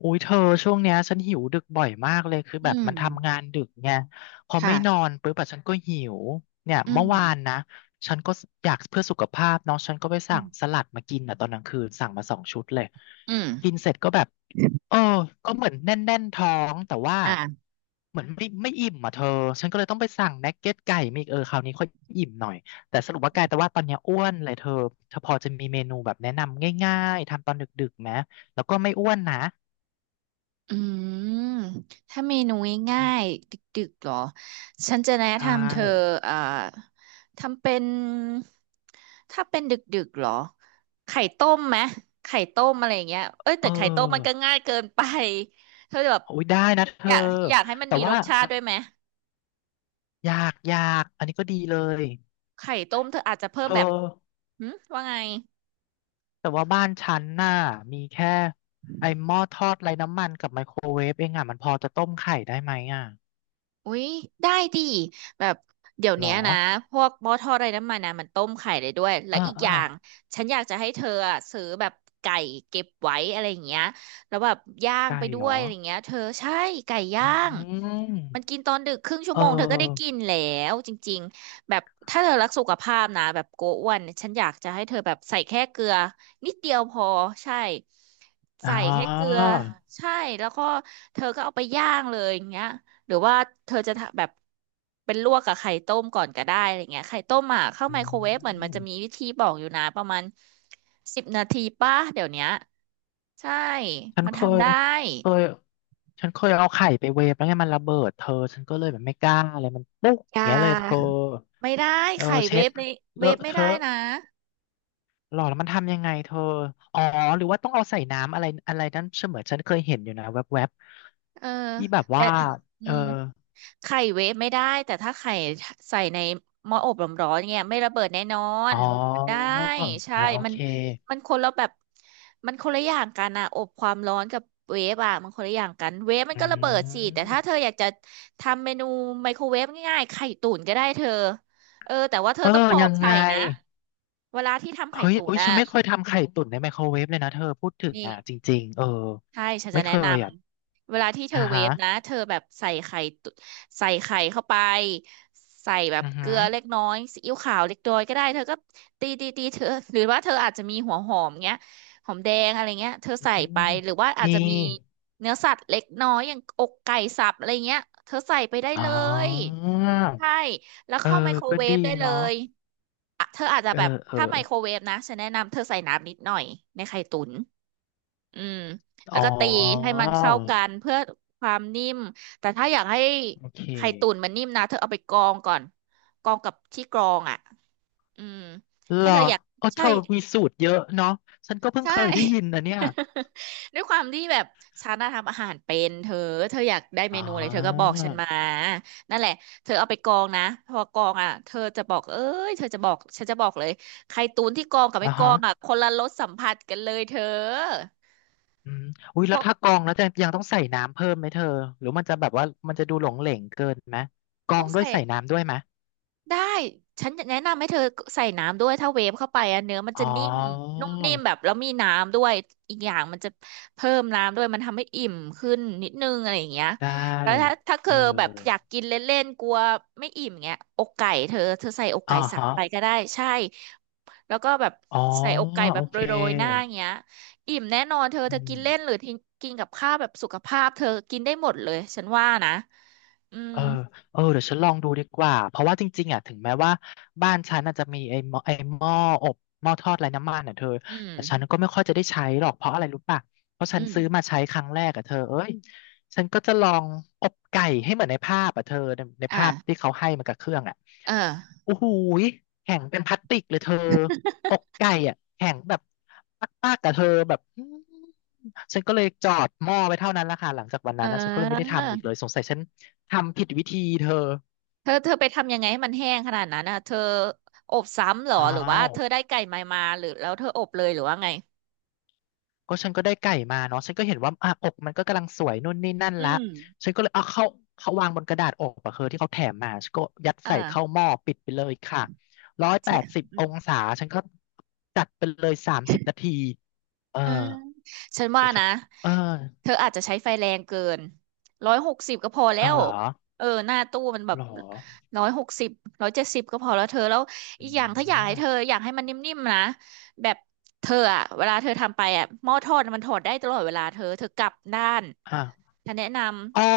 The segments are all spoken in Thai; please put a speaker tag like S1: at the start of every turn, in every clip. S1: อุ้ยเธอช่วงเนี้ยฉันหิวดึกบ่อยมากเลยคือ
S2: อื
S1: แบบมั
S2: ม
S1: นทำงานดึกไงพอไม่นอ
S2: ค่ะ
S1: นปุ๊บอะฉันก็หิวเนี่ย
S2: อื
S1: เมื่
S2: ม
S1: อวานนะฉันก็อยากเพื่อสุขภาพเนาะฉันก็ไป
S2: อื
S1: สั่งส
S2: ม
S1: ลัดมากินอ่ะตอนกลางคืนสั่งมาสองชุดเลย
S2: อื
S1: กิน
S2: ม
S1: เสร็จก็แบบเออก็เหมือนแน่นแน่นท้องแต่ว่า
S2: อ่า
S1: เหมือนไม่อิ่มอ่ะเธอฉันก็เลยต้องไปสั่งนักเก็ตไก่มาอีกเออคราวนี้ค่อยอิ่มหน่อยแต่สรุปว่ากลายแต่ว่าตอนเนี้ยอ้วนเลยเธอเธอพอจะมีเมนูแบบแนะนำง่ายๆทำตอนดึกๆไหมแล้วก็ไม่อ้วนนะ
S2: อืมถ้าเมนูง่ายๆดึกๆเหรอ ฉันจะแนะ
S1: ใช่
S2: นำเธออ่าทำเป็น ถ้าเป็นดึกๆเหรอ ไข่ต้มไหม ไข่ต้มอะไรอย่างเงี้ยเอ้ย
S1: เ
S2: แต่ไข่ต้มมันก็
S1: ออ
S2: ง่ายเกินไปเธอแบบ
S1: โอ้ยได้นะเธ
S2: อ
S1: อ
S2: ยากอยากให้มัน
S1: แต่
S2: มีร
S1: ว่า
S2: สชาติด้วยไหม
S1: ยากยากอันนี้ก็ดีเลย
S2: ไข่ต้มเธออาจจะเพิ่
S1: เธ
S2: ม
S1: อ
S2: แบบหืมว่าไง
S1: แต่ว่าบ้านฉันน่ะมีแค่ไอ้หม้อทอดไร้น้ำมันกับไมโครเวฟเองอ่ะมันพอจะต้มไข่ได้ไหมอ่ะ
S2: อุ๊ยได้ดิแบบเดี๋ยว
S1: หรอ
S2: เนี้ยนะพวกหม้อทอดไร้น้ำมันนะมันต้มไข่ได้ด้วยและ
S1: เออ
S2: อีก
S1: เอ
S2: อ
S1: อ
S2: ย่างฉันอยากจะให้เธออะซื้อแบบไก่เก็บไว้อะไรอย่างเงี้ยแล้วแบบย่าง
S1: ไก่
S2: ไปด้
S1: หร
S2: วย
S1: อ
S2: อะไรอย่างเงี้ยเธอใช่ไก่
S1: อื
S2: ย่าง
S1: ม
S2: มันกินตอนดึกครึ่งชั่
S1: เ
S2: วโมงเธอก็ได้กิ
S1: ออ
S2: นแล้วจริงๆแบบถ้าเธอรักสุขภาพนะแบบโกอ้วนฉันอยากจะให้เธอแบบใส่แค่เกลือนิดเดียวพอใช่
S1: อ๋อ
S2: ใส่แค่เกลือใช่แล้วก็เธอก็เอาไปย่างเลยอย่างเงี้ย หรือว่าเธอจะทำแบบเป็นลวกกับไข่ต้มก่อนก็ได้อะไรเงี้ยไข่ต้มอ่ะเข้า
S1: อื
S2: ไมโครเวฟเหมือนมัน
S1: ม
S2: จะมีวิธีบอกอยู่นะประมาณ10 นาทีป่ะเดี๋ยวเนี้ยใช่
S1: ฉัน
S2: มัน
S1: เค
S2: ทำ
S1: ย
S2: ได้
S1: เคยฉันเคยเอาไข่ไปเวฟแล้วไงมันระเบิดเธอฉันก็เลยแบบไม่กล้าอะไรมันปุ๊ก
S2: อ
S1: อย่า
S2: ย่า
S1: งเงี้ยเลยเธอ
S2: ไม่ได้
S1: เออ
S2: ไข่เว
S1: เช็ด
S2: ฟในเว
S1: เล
S2: ฟ
S1: อะ
S2: ไม่
S1: เท
S2: ได้
S1: อะ
S2: นะ
S1: หรอแล้วมันทำยังไงเธออ๋อหรือว่าต้องเอาใส่น้ำอะไรอะไรนั้นเสมือนฉันเคยเห็นอยู่นะแวบ
S2: เออ
S1: ๆที่แบบ
S2: แต่
S1: ว่า
S2: อื
S1: เออ
S2: ม ไข่เวฟไม่ได้แต่ถ้าไข่ใส่ในหม้ออบร้อนๆเนี่ยไม่ระเบิดแน่นอ
S1: อ๋
S2: น
S1: อ
S2: มันได้ใช่
S1: อ่าโอ
S2: มัน
S1: เค
S2: มันคนละแบบมันคนละอย่างกันอะอบความร้อนกับเวฟอะมันคนละอย่างกันเวฟมัน
S1: อื
S2: ก็ระเบิดสิแต่
S1: ม
S2: ถ้าเธออยากจะทำเมนูไมโครเวฟง่ายๆไข่ตุ๋นก็ได้เธอเออแต่ว่าเธ
S1: เอ
S2: อ
S1: อ
S2: ต้องปอ
S1: ยั
S2: ก
S1: งไง
S2: ไข่นะเวลาที่ทำไข่
S1: เฮ้ย
S2: ตุ๋
S1: อุ้
S2: น
S1: ย
S2: อะ
S1: ฉันไม่เคยทำไข่ตุ๋นในไมโครเวฟเลยนะเธอพูดถึง
S2: นี่
S1: อ่ะจริงๆเออ
S2: ใช่ฉันจะ
S1: ไม่เค
S2: แนะน
S1: ยอ่ะ
S2: ำเวลาที่เธอ
S1: อ่า
S2: เว
S1: ฮะ
S2: ฟนะเธอแบบใส่ไข่เข้าไปใส่แบบ
S1: อือ
S2: เก
S1: หื
S2: ลื
S1: อ
S2: อเล็กน้อยซีอิ๊วขาวเล็กน้อยก็ได้เธอก็ตีตีตีเธอหรือว่าเธออาจจะมีหัวหอมเงี้ยหอมแดงอะไรเงี้ยเธอ
S1: อื
S2: ใส่ไป
S1: ม
S2: หรือว่าอาจ
S1: มี
S2: จะมีเนื้อสัตว์เล็กน้อยอย่างอกไก่สับอะไรเงี้ยเธอใส่ไปได้
S1: อ๋
S2: เล
S1: อ
S2: ยใช่แล้ว
S1: เออ
S2: เข้าไมโคร
S1: ก็
S2: เว
S1: ดี
S2: ฟได้เล
S1: เนาะ
S2: ยอ่ะเธออาจจะ
S1: เออ
S2: แบบ
S1: เออ
S2: ถ้าไมโครเวฟนะฉันแนะนำเธอใส่น้ำนิดหน่อยในไข่ตุ๋น อืมแล้
S1: อ๋
S2: ว
S1: อ
S2: ก็ตีให้มันเข้ากันเพื่อความนิ่มแต่ถ้าอยากให้
S1: โอเค
S2: ไข่ตุ๋นมันนิ่มนะเธอเอาไปกรองก่อนกรองกับที่กรองอ่ะอืม
S1: เหร
S2: ถ้า
S1: อ
S2: เธออยาก
S1: เออเธ
S2: ใช่
S1: อมีสูตรเยอะเนาะฉันก็เพิ่ง
S2: ใช่
S1: เคยได้ยินนะเนี่ย
S2: ด้วยความที่แบบฉันน่ะทำอาหารเป็นเธอเธออยากได้เม
S1: อ๋
S2: นูอะไรเธอก็บอ
S1: อ
S2: กฉันมานั่นแหละเธอเอาไปกรองนะพอกรองอ่ะเธอจะบอกเอ้ยเธอจะบอกฉันจะบอกเลยไข่ตุ๋นที่กรองกับไม่
S1: อ่า
S2: กร
S1: ฮะ
S2: องอ่ะคนละรสสัมผัสกันเลยเธอ
S1: อืมอุ้ย
S2: เพ
S1: แล้ว
S2: ราะ
S1: ถ้ากรองแล้วจะยังต้องใส่น้ำเพิ่มไหมเธอหรือมันจะแบบว่ามันจะดูหลงเหลงเกินไหมกรอ
S2: ต้อ
S1: ง
S2: ง
S1: ด้วย
S2: ใส่
S1: ใส่น้ำด้วยไหม
S2: ได้ฉันจะแนะนำให้เธอใส่น้ำด้วยถ้าเวฟเข้าไปอะเนื้อมันจะ
S1: อ๋อ
S2: นิ่มนุ่มนิ่มแบบแล้วมีน้ำด้วยอีกอย่างมันจะเพิ่มน้ำด้วยมันทำให้อิ่มขึ้นนิดนึงอะไรอย่างเงี้ย
S1: ได้
S2: แล้วถ้าเธ
S1: เอ
S2: อ
S1: อ
S2: แบบอยากกินเล่นๆกลัวไม่อิ่มเงี้ยอกไก่เธอเธอใส่อก
S1: อ่า
S2: ไก่สับ
S1: ฮะ
S2: ไปก็ได้ใช่แล้วก็แบบ
S1: อ๋อ
S2: ใส่อกไก่แบ
S1: โอ
S2: บ
S1: เค
S2: โรยๆหน้าอย่างเงี้ยอิ่มแน่นอนเธอเธอ
S1: อื
S2: กิน
S1: ม
S2: เล่นหรือทิ้งกินกับข้าวแบบสุขภาพเธอกินได้หมดเลยฉันว่านะอืม
S1: เออเออเดี๋ยวฉันลองดูดีกว่าเพราะว่าจริงๆอ่ะถึงแม้ว่าบ้านฉันอาจจะมีไอ้หม้ออบหม้อทอดไร้น้ำมันอ่ะเธอ
S2: อืม
S1: แต่ฉันก็ไม่ค่อยจะได้ใช้หรอกเพราะอะไรรู้ป่ะเพราะฉัน
S2: อืม
S1: ซื้อมาใช้ครั้งแรกอ่ะเธอเอ้ยฉันก็จะลองอบไก่ให้เหมือนในภาพอ่ะเธอใน
S2: อ่า
S1: ภาพที่เขาให้มากับเครื่องอ่ะ
S2: เออ
S1: โอ้โหยแข็งเป็นพลาสติกเลยเธออกไก่อ่ะแข็งแบบมากๆกับเธอแบบ ฉันก็เลยจอดหม้อไปเท่านั้นแหละค่ะหลังจากวัน
S2: เอ
S1: นั้นนะฉันก็เลยไม่ได้
S2: อ
S1: ทำอีกเลยสงสัยฉันทำผิดวิธีเธอ
S2: เธอเธอไปทำยังไงให้มันแห้งขนาดนั้นอ่ะเธออบซ้ำเหรอ
S1: อ้า
S2: หรือว่า
S1: ว
S2: เธอได้ไก่ใหมามาหรือแล้วเธออบเลยหรือว่าไง
S1: ก็ฉันก็ได้ไก่มาเนาะฉันก็เห็นว่าอ่ะอกมันก็กำลังสวยนู่นนี่นั่น
S2: อื
S1: ละ
S2: ม
S1: ฉันก็เลยเอาเข้าเขาวางบนกระดาษอกอะเธอที่เขาแถมมาฉันก็ยัดใส่เข้า
S2: อ่า
S1: หม้อปิดไปเลยค่ะร้อยแป
S2: ใช่
S1: ดสิบ
S2: อื
S1: อ
S2: ม
S1: งศาฉันก็จัดไปเลย30 นาทีเออ
S2: อ่าฉันว่า
S1: ก็จะ
S2: นะ
S1: เออ
S2: เธออาจจะใช้ไฟแรงเกินร้อยหกสิบก็พอแล้
S1: เอา
S2: ว
S1: เหรอ
S2: เออหน้าตู้มันแบ
S1: ห
S2: บ
S1: รอ
S2: ร้อยหกสิบ170ก็พอแล้วเธอแล้วอี
S1: อื
S2: กอย่างถ้าอยากให้เธอ
S1: ม
S2: อยากให้มันนิ่มๆนะแบบเธออะเวลาเธอทำไปอะหม้อทอดมันถอดได้ตลอดเวลาเธอเธอกลับด้าน
S1: อ่ะ
S2: ฉันแนะนำ
S1: อ๋อ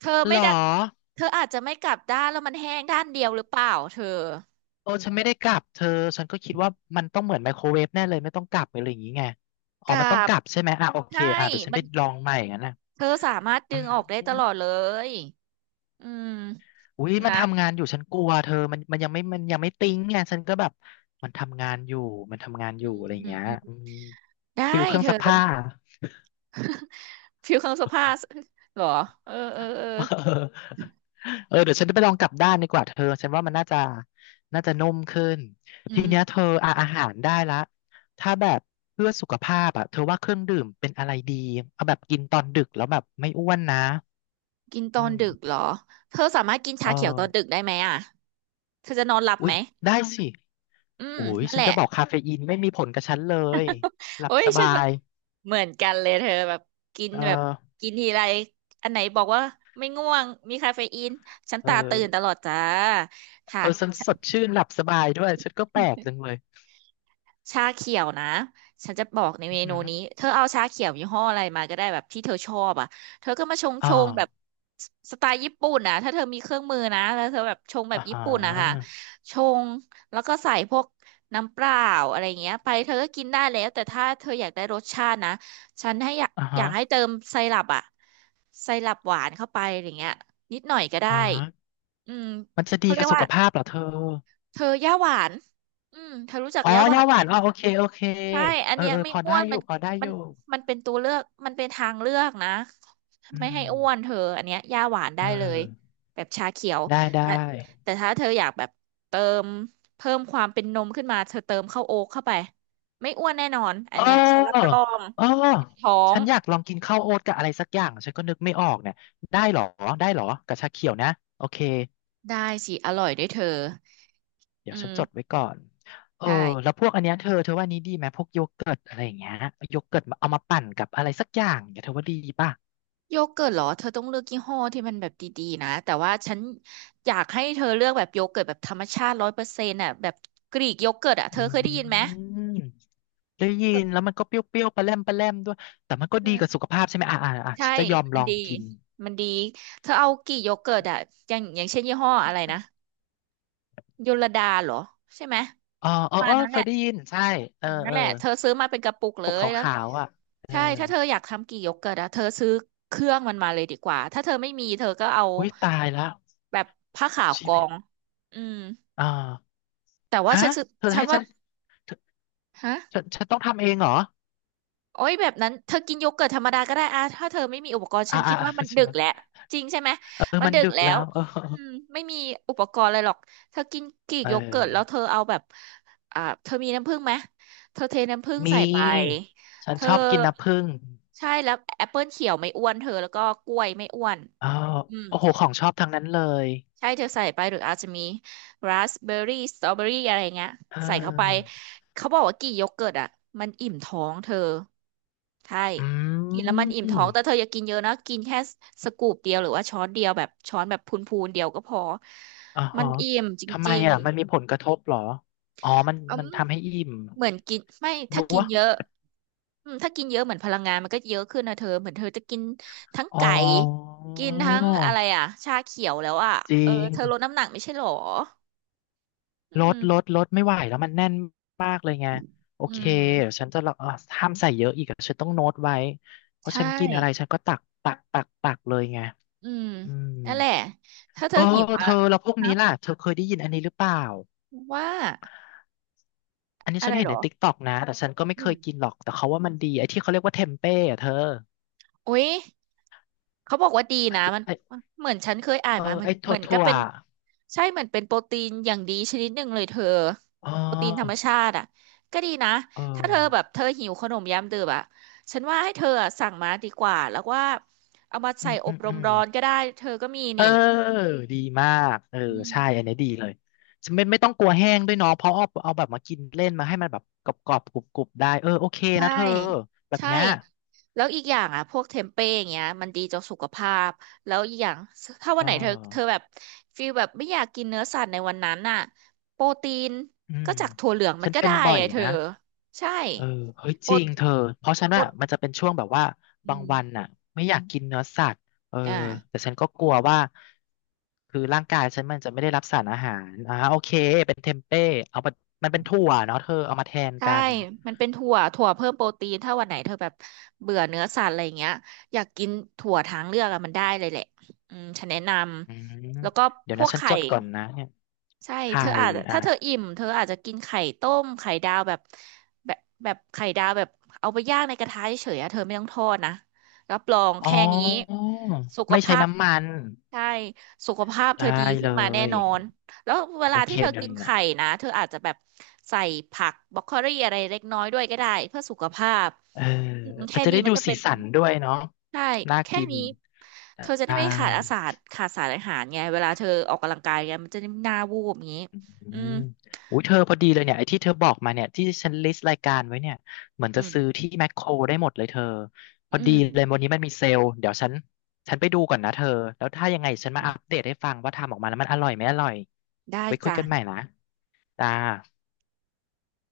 S2: เธอ
S1: เหร
S2: ไม่
S1: อ
S2: ได้เธออาจจะไม่กลับด้านแล้วมันแห้งด้านเดียวหรือเปล่าเธอ
S1: โอ้ฉันไม่ได้กลับเธอฉันก็คิดว่ามันต้องเหมือนไมโครเวฟแน่เลยไม่ต้องกลับอะไรอย่างงี้ไงอ๋
S2: ก
S1: อ
S2: ลั
S1: มันต้อง
S2: บ
S1: กลับใช่ไหมอ่ะโอเค
S2: ใช่
S1: อ่ะเดี๋ยวฉัน
S2: มั
S1: ไป
S2: น
S1: ลองใหม่งั้นนะ
S2: เธอสามารถ
S1: อื
S2: ดึงออกได้ต
S1: ม
S2: ลอดเลย อืม
S1: อุ้ยมัน
S2: นะ
S1: ทำงานอยู่ฉันกลัวเธอมันยังไม่ติ้งไงฉันก็แบบมันทำงานอยู่มันทำงานอ
S2: อืม
S1: ยู่อะไรอย่าง
S2: อืม
S1: เงี้ย
S2: อืม
S1: อืม
S2: ได้
S1: ฟิลเครื่อง
S2: เธอ
S1: ซักผ้า
S2: ฟิวเครื่องซักผ้าเห รอเออเออเออ
S1: เออเออเดี๋ยวฉันไปลองกลับด้านดีกว่าเธอฉันว่ามันน่าจะน่าจะนุ่มขึ้น
S2: อื
S1: ทีเนี้ยเธ
S2: ม
S1: ออ่ะอาหารได้ละถ้าแบบเพื่อสุขภาพอ่ะเธอว่าเครื่องดื่มเป็นอะไรดีเอาแบบกินตอนดึกแล้วแบบไม่อ้วนนะ
S2: กินต
S1: อื
S2: อนดึกเห
S1: ม
S2: รอ เธอสามารถกิน
S1: เอ
S2: ชา
S1: อ
S2: เขียวตอนดึกได้ไหมอ่ะ เธอจะนอนหลับ
S1: อุ๊
S2: ไห
S1: ย
S2: ม
S1: ได้สิ
S2: อืม
S1: โอ้ย
S2: นั่น
S1: ฉั
S2: แห
S1: น
S2: ละ
S1: จะบอกคาเฟอีนไม่มีผลกับฉันเลยหลั
S2: โอ้
S1: บ
S2: ย
S1: ส
S2: ฉั
S1: บา
S2: น
S1: ย
S2: เหมือนกันเลยเธอแบบกิน
S1: เออ
S2: แบบกินทีไรอันไหนบอกว่าไม่ง่วงมีคาเฟอีนฉัน
S1: เอ
S2: ตาตื่นต
S1: อ
S2: ลอดจ้า
S1: เอ
S2: ค่ะ
S1: อฉันสดชื่นหลับสบายด้วยฉันก็แปลกจังเลย
S2: ชาเขียวนะฉันจะบอกใน
S1: อื
S2: เม
S1: อหื
S2: นู
S1: อ
S2: นี้เธอเอาชาเขียวยี่ห้ออะไรมาก็ได้แบบที่เธอชอบอ่ะเธอก็มาชง
S1: อ่
S2: ชงแบบ
S1: า
S2: ไตล์ญี่ปุ่นนะถ้าเธอมีเครื่องมือนะแล้วเธอแบบชงแบบ
S1: อ่าฮ
S2: ญี่ปุ่นนะคะ
S1: ะ
S2: ชงแล้วก็ใส่พวกน้ำเปล่าอะไรเงี้ยไปเธอก็กินได้แล้วแต่ถ้าเธออยากได้รสชาตินะฉันให้
S1: อ่า
S2: อ
S1: ฮะ
S2: ยากให้เติมไซรัปอ่ะไซรัปหวานเข้าไปอะไรเงี้ยนิดหน่อยก็ได้
S1: อ่า
S2: อืม
S1: มันจะ
S2: เขา
S1: ดี
S2: เรี
S1: กั
S2: ย
S1: บ
S2: ก
S1: สุ
S2: ว่า
S1: ขภาพเหรอเธอ
S2: เธอย่าหวานอืมเธอรู้จัก
S1: อ๋อ
S2: ย่าหวา
S1: ยา
S2: น
S1: ห
S2: ไหม
S1: วานอ๋อโอเคโอเค
S2: ใช่อัน
S1: เออ
S2: เนี้ย
S1: เออ
S2: ไม่
S1: พอ
S2: อ้
S1: ได้
S2: วน
S1: อ
S2: มั
S1: ยู่
S2: น
S1: พอได้อ
S2: มัน
S1: ยู่
S2: มันเป็นตัวเลือก มันเป็นทางเลือกนะ
S1: อื
S2: ไม่ให้อ้วน
S1: ม
S2: เธออันเนี้ยย่าหวาน
S1: เอ
S2: ได้เลย
S1: อ
S2: แบบชาเขียว
S1: ได้ ได้
S2: แต่แต่ถ้าเธออยากแบบเติมเพิ่มความเป็นนมขึ้นมา เธอเติมข้าวโอ๊ตเข้าไป ไม่อ้วนแน่นอน อั
S1: เ
S2: นเนี้ยฉันรับร
S1: ออ
S2: อง
S1: เออ
S2: ท้อ
S1: ฉั
S2: ง
S1: นอยากลองกินข้าวโอ๊ตกับอะไรสักอย่างฉันก็นึกไม่ออกเนี่ยได้เหรอได้เหรอกับชาเขียวนะโอเค
S2: ได้สิอร่อยด้วยเธอ
S1: เดี๋
S2: อื
S1: ยวฉั
S2: ม
S1: นจดไว้ก่อนเออ
S2: ใช่
S1: แล้วพวกอันเนี้ยเธอเธอว่านี้ดีไหมพวกโยเกิร์ตอะไรอย่างเงี้ยโยเกิร์ตมาเอามาปั่นกับอะไรสักอย่างเนี่ยเธอว่าดีป่ะ
S2: โยเกิร์ตเหรอเธอต้องเลือกยี่ห้อที่มันแบบดีๆนะแต่ว่าฉันอยากให้เธอเลือกแบบโยเกิร์ตแบบธรรมชาติร้อยเปอร์เซ็นต์อ่ะแบบกรีกโยเกิร์ตอ่ะเธอ
S1: อื
S2: เคยได้ยินไหม
S1: ม ได้ยิ
S2: เอ
S1: นแล้
S2: อ
S1: วมันก็เปรี้ยวๆปลาแรมปลาแรมด้วยแต่มันก็ดีกับสุขภาพใช่ไหม
S2: ใช่
S1: ฉันจะยอม
S2: มั
S1: ล
S2: น
S1: อง
S2: ดี
S1: กิน
S2: มันดีเธอเอากี่โยเกิร์ตอ่ะอย่างเช่นยี่ห้ออะไรนะโยลดาเหรอใช่ไหม
S1: อ๋อ
S2: ป
S1: เอ
S2: ระ
S1: อ
S2: มา
S1: เอ
S2: ณ
S1: อ
S2: นั้น
S1: เค
S2: แหละ
S1: ยได้ยินใช่เอ
S2: อื
S1: อ
S2: มนั่
S1: เอ
S2: น
S1: อ
S2: แหละเธอซื้อมาเป็นกระปุกเล
S1: ปก
S2: ยแล้ว
S1: ขาวๆอ่ะเออ
S2: ใช่ถ้าเธออยากทำกี่โยเกิร์ตอ่ะเธอซื้อเครื่องมันมาเลยดีกว่าถ้าเธอไม่มีเธอก็เอา
S1: อุ้ยตายแล้ว
S2: แบบผ้าขาวก
S1: ชี
S2: อ
S1: วิต
S2: งอืม
S1: อ่า
S2: แต่ว่า
S1: ฮะ
S2: ฉันสึก
S1: เธอ
S2: ฉัน
S1: ให้ฉั
S2: ว่า
S1: นเธอฉั
S2: ฮะ
S1: นฉันต้องทำเองเหรอ
S2: โอ้ยแบบนั้นเธอกินโยเกิร์ตธรรมดาก็ได้อะถ้าเธอไม่มีอุปกรณ์ฉั
S1: อ่า
S2: นคิ
S1: อ่า
S2: ดว่ามัน
S1: ใช่
S2: ดึ
S1: ไห
S2: ก
S1: ม
S2: แหละจริงใช่ไหม
S1: เออ
S2: มัน
S1: มัน
S2: ดึก
S1: ดึก
S2: แล้
S1: แล้
S2: ว
S1: วเออ
S2: อืมไม่มีอุปกรณ์อะไรหรอกเธอกินกรีก
S1: เอ
S2: โยเกิร์ตแล้วเธ
S1: อ
S2: อเอาแบบเธอมีน้ำผึ้งไหมเธอเทน้ำผึ้งใส่
S1: มี
S2: ไป
S1: ฉั
S2: เธ
S1: น
S2: อ
S1: ชอบกินน้ำผึ้ง
S2: ใช่แล้วแอปเปิลเขียวไม่อ้วนเธอแล้วก็กล้วยไม่อ้วน
S1: อ๋อ
S2: อืม
S1: โอ้โหของชอบทั้งนั้นเลย
S2: ใช่ เธอใส่ไปหรืออาจจะมีราสเบอร์รี่สตรอเบอรี่อะไรเงี้ย
S1: เ
S2: ใส่เข้าไป
S1: ออ
S2: เขาบอกว่ากี่โยเกิร์ตอ่ะมันอิ่มท้องเธอ ใช่
S1: อื
S2: กินแล้วมันอิ่มท้อง
S1: ม
S2: แต่เธออย่ากินเยอะนะกินแค่สกูปเดียวหรือว่าช้อนเดียวแบบช้อนแบบพูนๆเดียวก็พอ
S1: อ๋อ
S2: มั
S1: ฮะ
S2: นอิ่มจ
S1: ทำไม
S2: ริง
S1: อ่ะมันมีผลกระทบเหรออ๋อมัน
S2: ๆอื
S1: มัน
S2: ม
S1: ทำให้อิ่ม
S2: เหมือนกินไม่
S1: นึ
S2: ถ้า
S1: ก
S2: กิน
S1: ว่า
S2: เยอะอืมถ้ากินเยอะเหมือนพลังงานมันก็เยอะขึ้นนะเธอเหมือนเธอจะกินทั้ง
S1: อ๋อ
S2: ไก่กินทั้งอะไรอ่ะชาเขียวแล้วอ่ะ
S1: จริ
S2: เออ
S1: ง
S2: เธอลดน้ำหนักไม่ใช่หรอ อื
S1: ล
S2: ม
S1: ดลดลดไม่ไหวแล้วมันแน่นมากเลยไงโอ
S2: อื
S1: เค
S2: ม
S1: เดี๋ยวฉันจะลองห้ามใส่เยอะอีกอะฉันต้องโน้ตไว้เพราะ
S2: ใช่
S1: ฉันกินอะไรฉันก็ตักตักตักตักเลยไง
S2: อืม
S1: อืม
S2: นั่นแหละถ้าเธ
S1: เอ
S2: อหิว
S1: อ
S2: อะ
S1: เธอแล้วพวก
S2: นะ
S1: นี้ล่ะเธอเคยได้ยินอันนี้หรือเปล่า
S2: ว่า
S1: อันนี้
S2: อะ
S1: ฉั
S2: ไร
S1: นเห็
S2: เห
S1: น
S2: ร
S1: ใน
S2: อ
S1: ติ๊กต็อกนะ แต่ฉันก็ไม่
S2: อื
S1: เค
S2: ม
S1: ยกินหรอกแต่เขาว่ามันดีไอ้ที่เขาเรียกว่าเทมเป้อะเธอ
S2: อุ๊ยเขาบอกว่าดี
S1: ไอ้
S2: นะ
S1: ที่
S2: มัน
S1: ไอ้
S2: เหมือนฉันเคยอ่าน
S1: เอ
S2: มา
S1: อ
S2: เหมือ
S1: ไอ้
S2: นเห
S1: ถั่
S2: มื
S1: ว
S2: อนก็
S1: ถั่ว
S2: เป็นใช่เหมือนเป็นโปรตีนอย่างดีชนิดหนึ่งเลยเธอ
S1: อ๋อ
S2: โปรตีนธรรมชาติอะก็ดีนะ
S1: เอ
S2: ถ้าเธอแบบ
S1: อ
S2: เธอหิวขนมยามดึกอะฉันว่าให้เธออะสั่งมาดีกว่าแล้วว่าเอามา
S1: อื
S2: ใส่
S1: ม
S2: อ
S1: อื
S2: บ
S1: ม
S2: ร
S1: อื
S2: ม
S1: ม
S2: ร้อนก็ได้เธอก็มี
S1: เออ
S2: นี่
S1: ดีมากเออ
S2: อื
S1: ใช่
S2: ม
S1: อันนี้ดีเลยจะไม่ต้องกลัวแห้งด้วยเนาะเพราะเอาแบบมากินเล่นมาให้มันแบบกรอบกรอบกรุบกรุบได้เออโอเค
S2: ใช่
S1: นะเธอแบบ
S2: ใช่
S1: เนี้ย
S2: แล้วอีกอย่างอ่ะพวกเทมเป้อย่างเงี้ยมันดีต่อสุขภาพแล้วอีกอย่างถ้า
S1: เอ
S2: วันไหนเธอ
S1: อ
S2: แบบฟีลแบบไม่อยากกินเนื้อสัตว์ในวันนั้นน่ะโปรตีน
S1: อื
S2: ก็
S1: ม
S2: จากถั่วเหลืองมั
S1: ฉั
S2: น
S1: น
S2: ก็
S1: เป็
S2: ได้
S1: นบ่อ
S2: ไง
S1: ย
S2: เธอ
S1: นะ
S2: ใช่
S1: เออเฮ้ย
S2: โป
S1: จ
S2: ร
S1: ริงเธอเพราะฉัน
S2: โปร
S1: ว่ามันจะเป็นช่วงแบบว่า
S2: อื
S1: บาง
S2: ม
S1: วันน่ะไม่อยากกินเนื้อสัตว์เออ
S2: อ่า
S1: แต่ฉันก็กลัวว่าคือร่างกายฉันมันจะไม่ได้รับสารอาหารโอเคเป็นเทมเป้เอามามันเป็นถั่วเนาะเธอเอามาแทน
S2: ใช่
S1: กัน
S2: มันเป็นถั่วเพิ่มโปรตีนถ้าวันไหนเธอแบบเบื่อเนื้อสัตว์อะไรอย่างเงี้ยอยากกินถั่วทางเลือกอะมันได้เลยแหละอืมฉันแนะน
S1: อืม
S2: ำแล้วก็
S1: เดี๋ย
S2: พ
S1: ว
S2: ว
S1: นะ
S2: ก
S1: ฉัน
S2: ไข่
S1: จดก่อนนะเนี่ย
S2: ใช่
S1: ไข่
S2: เธออาจจะ
S1: อ่ะ
S2: ถ้าเธออิ่มเธออาจจะกินไข่ต้มไข่ดาวแบบแบบแบบไข่ดาวแบบเอาไปย่างในกระทะเฉยๆอะเธอไม่ต้องทอดนะรับรอง
S1: อ๋
S2: แค่นี้
S1: อ
S2: สุข
S1: ไม่ใช้
S2: ภาพ
S1: น้ำมัน
S2: ใช่สุขภาพเธ
S1: ได้
S2: อดี
S1: เล
S2: ขึ้นมาแน่
S1: ย
S2: นอนแล้วเว
S1: โอ
S2: ลา
S1: เค
S2: ที่เธอ
S1: เดี๋ย
S2: กิ
S1: ว
S2: น
S1: นะ
S2: ไข่นะเธออาจจะแบบใส่ผักบรอกโคลีอะไรเล็กน้อยด้วยก็ได้เพื่อสุขภาพ
S1: เออ
S2: อืม
S1: อา
S2: แค่
S1: จจะ
S2: นี้
S1: ได้
S2: มัน
S1: ดู
S2: ก็
S1: สี
S2: เป็น
S1: สันด้วยเนาะ
S2: ใช่
S1: น่า
S2: แค่
S1: กิน
S2: นี้เธอจะได้
S1: ได้
S2: ไม่ขาดสารอาหารไงเวลาเธอออกกำลังกายไงมันจะได้ไม่หน้าวูบอย่างนี้
S1: อื
S2: อืม
S1: มอุ้ยเธอพอดีเลยเนี่ยไอ้ที่เธอบอกมาเนี่ยที่ฉันลิสต์รายการไว้เนี่ยเหมือน
S2: อื
S1: จะ
S2: ม
S1: ซื้อที่แมคโครได้หมดเลยเธอพอ
S2: อื
S1: ดี
S2: ม
S1: เลยวันนี้มันมีเซลล์เดี๋ยวฉันไปดูก่อนนะเธอแล้วถ้ายังไงฉันมาอัปเดตให้ฟังว่าทำออกมาแล้วมันอร่อยไม่อร่อย
S2: ได้
S1: ไว้คุย
S2: จ้ะ
S1: กันใหม่นะจ้า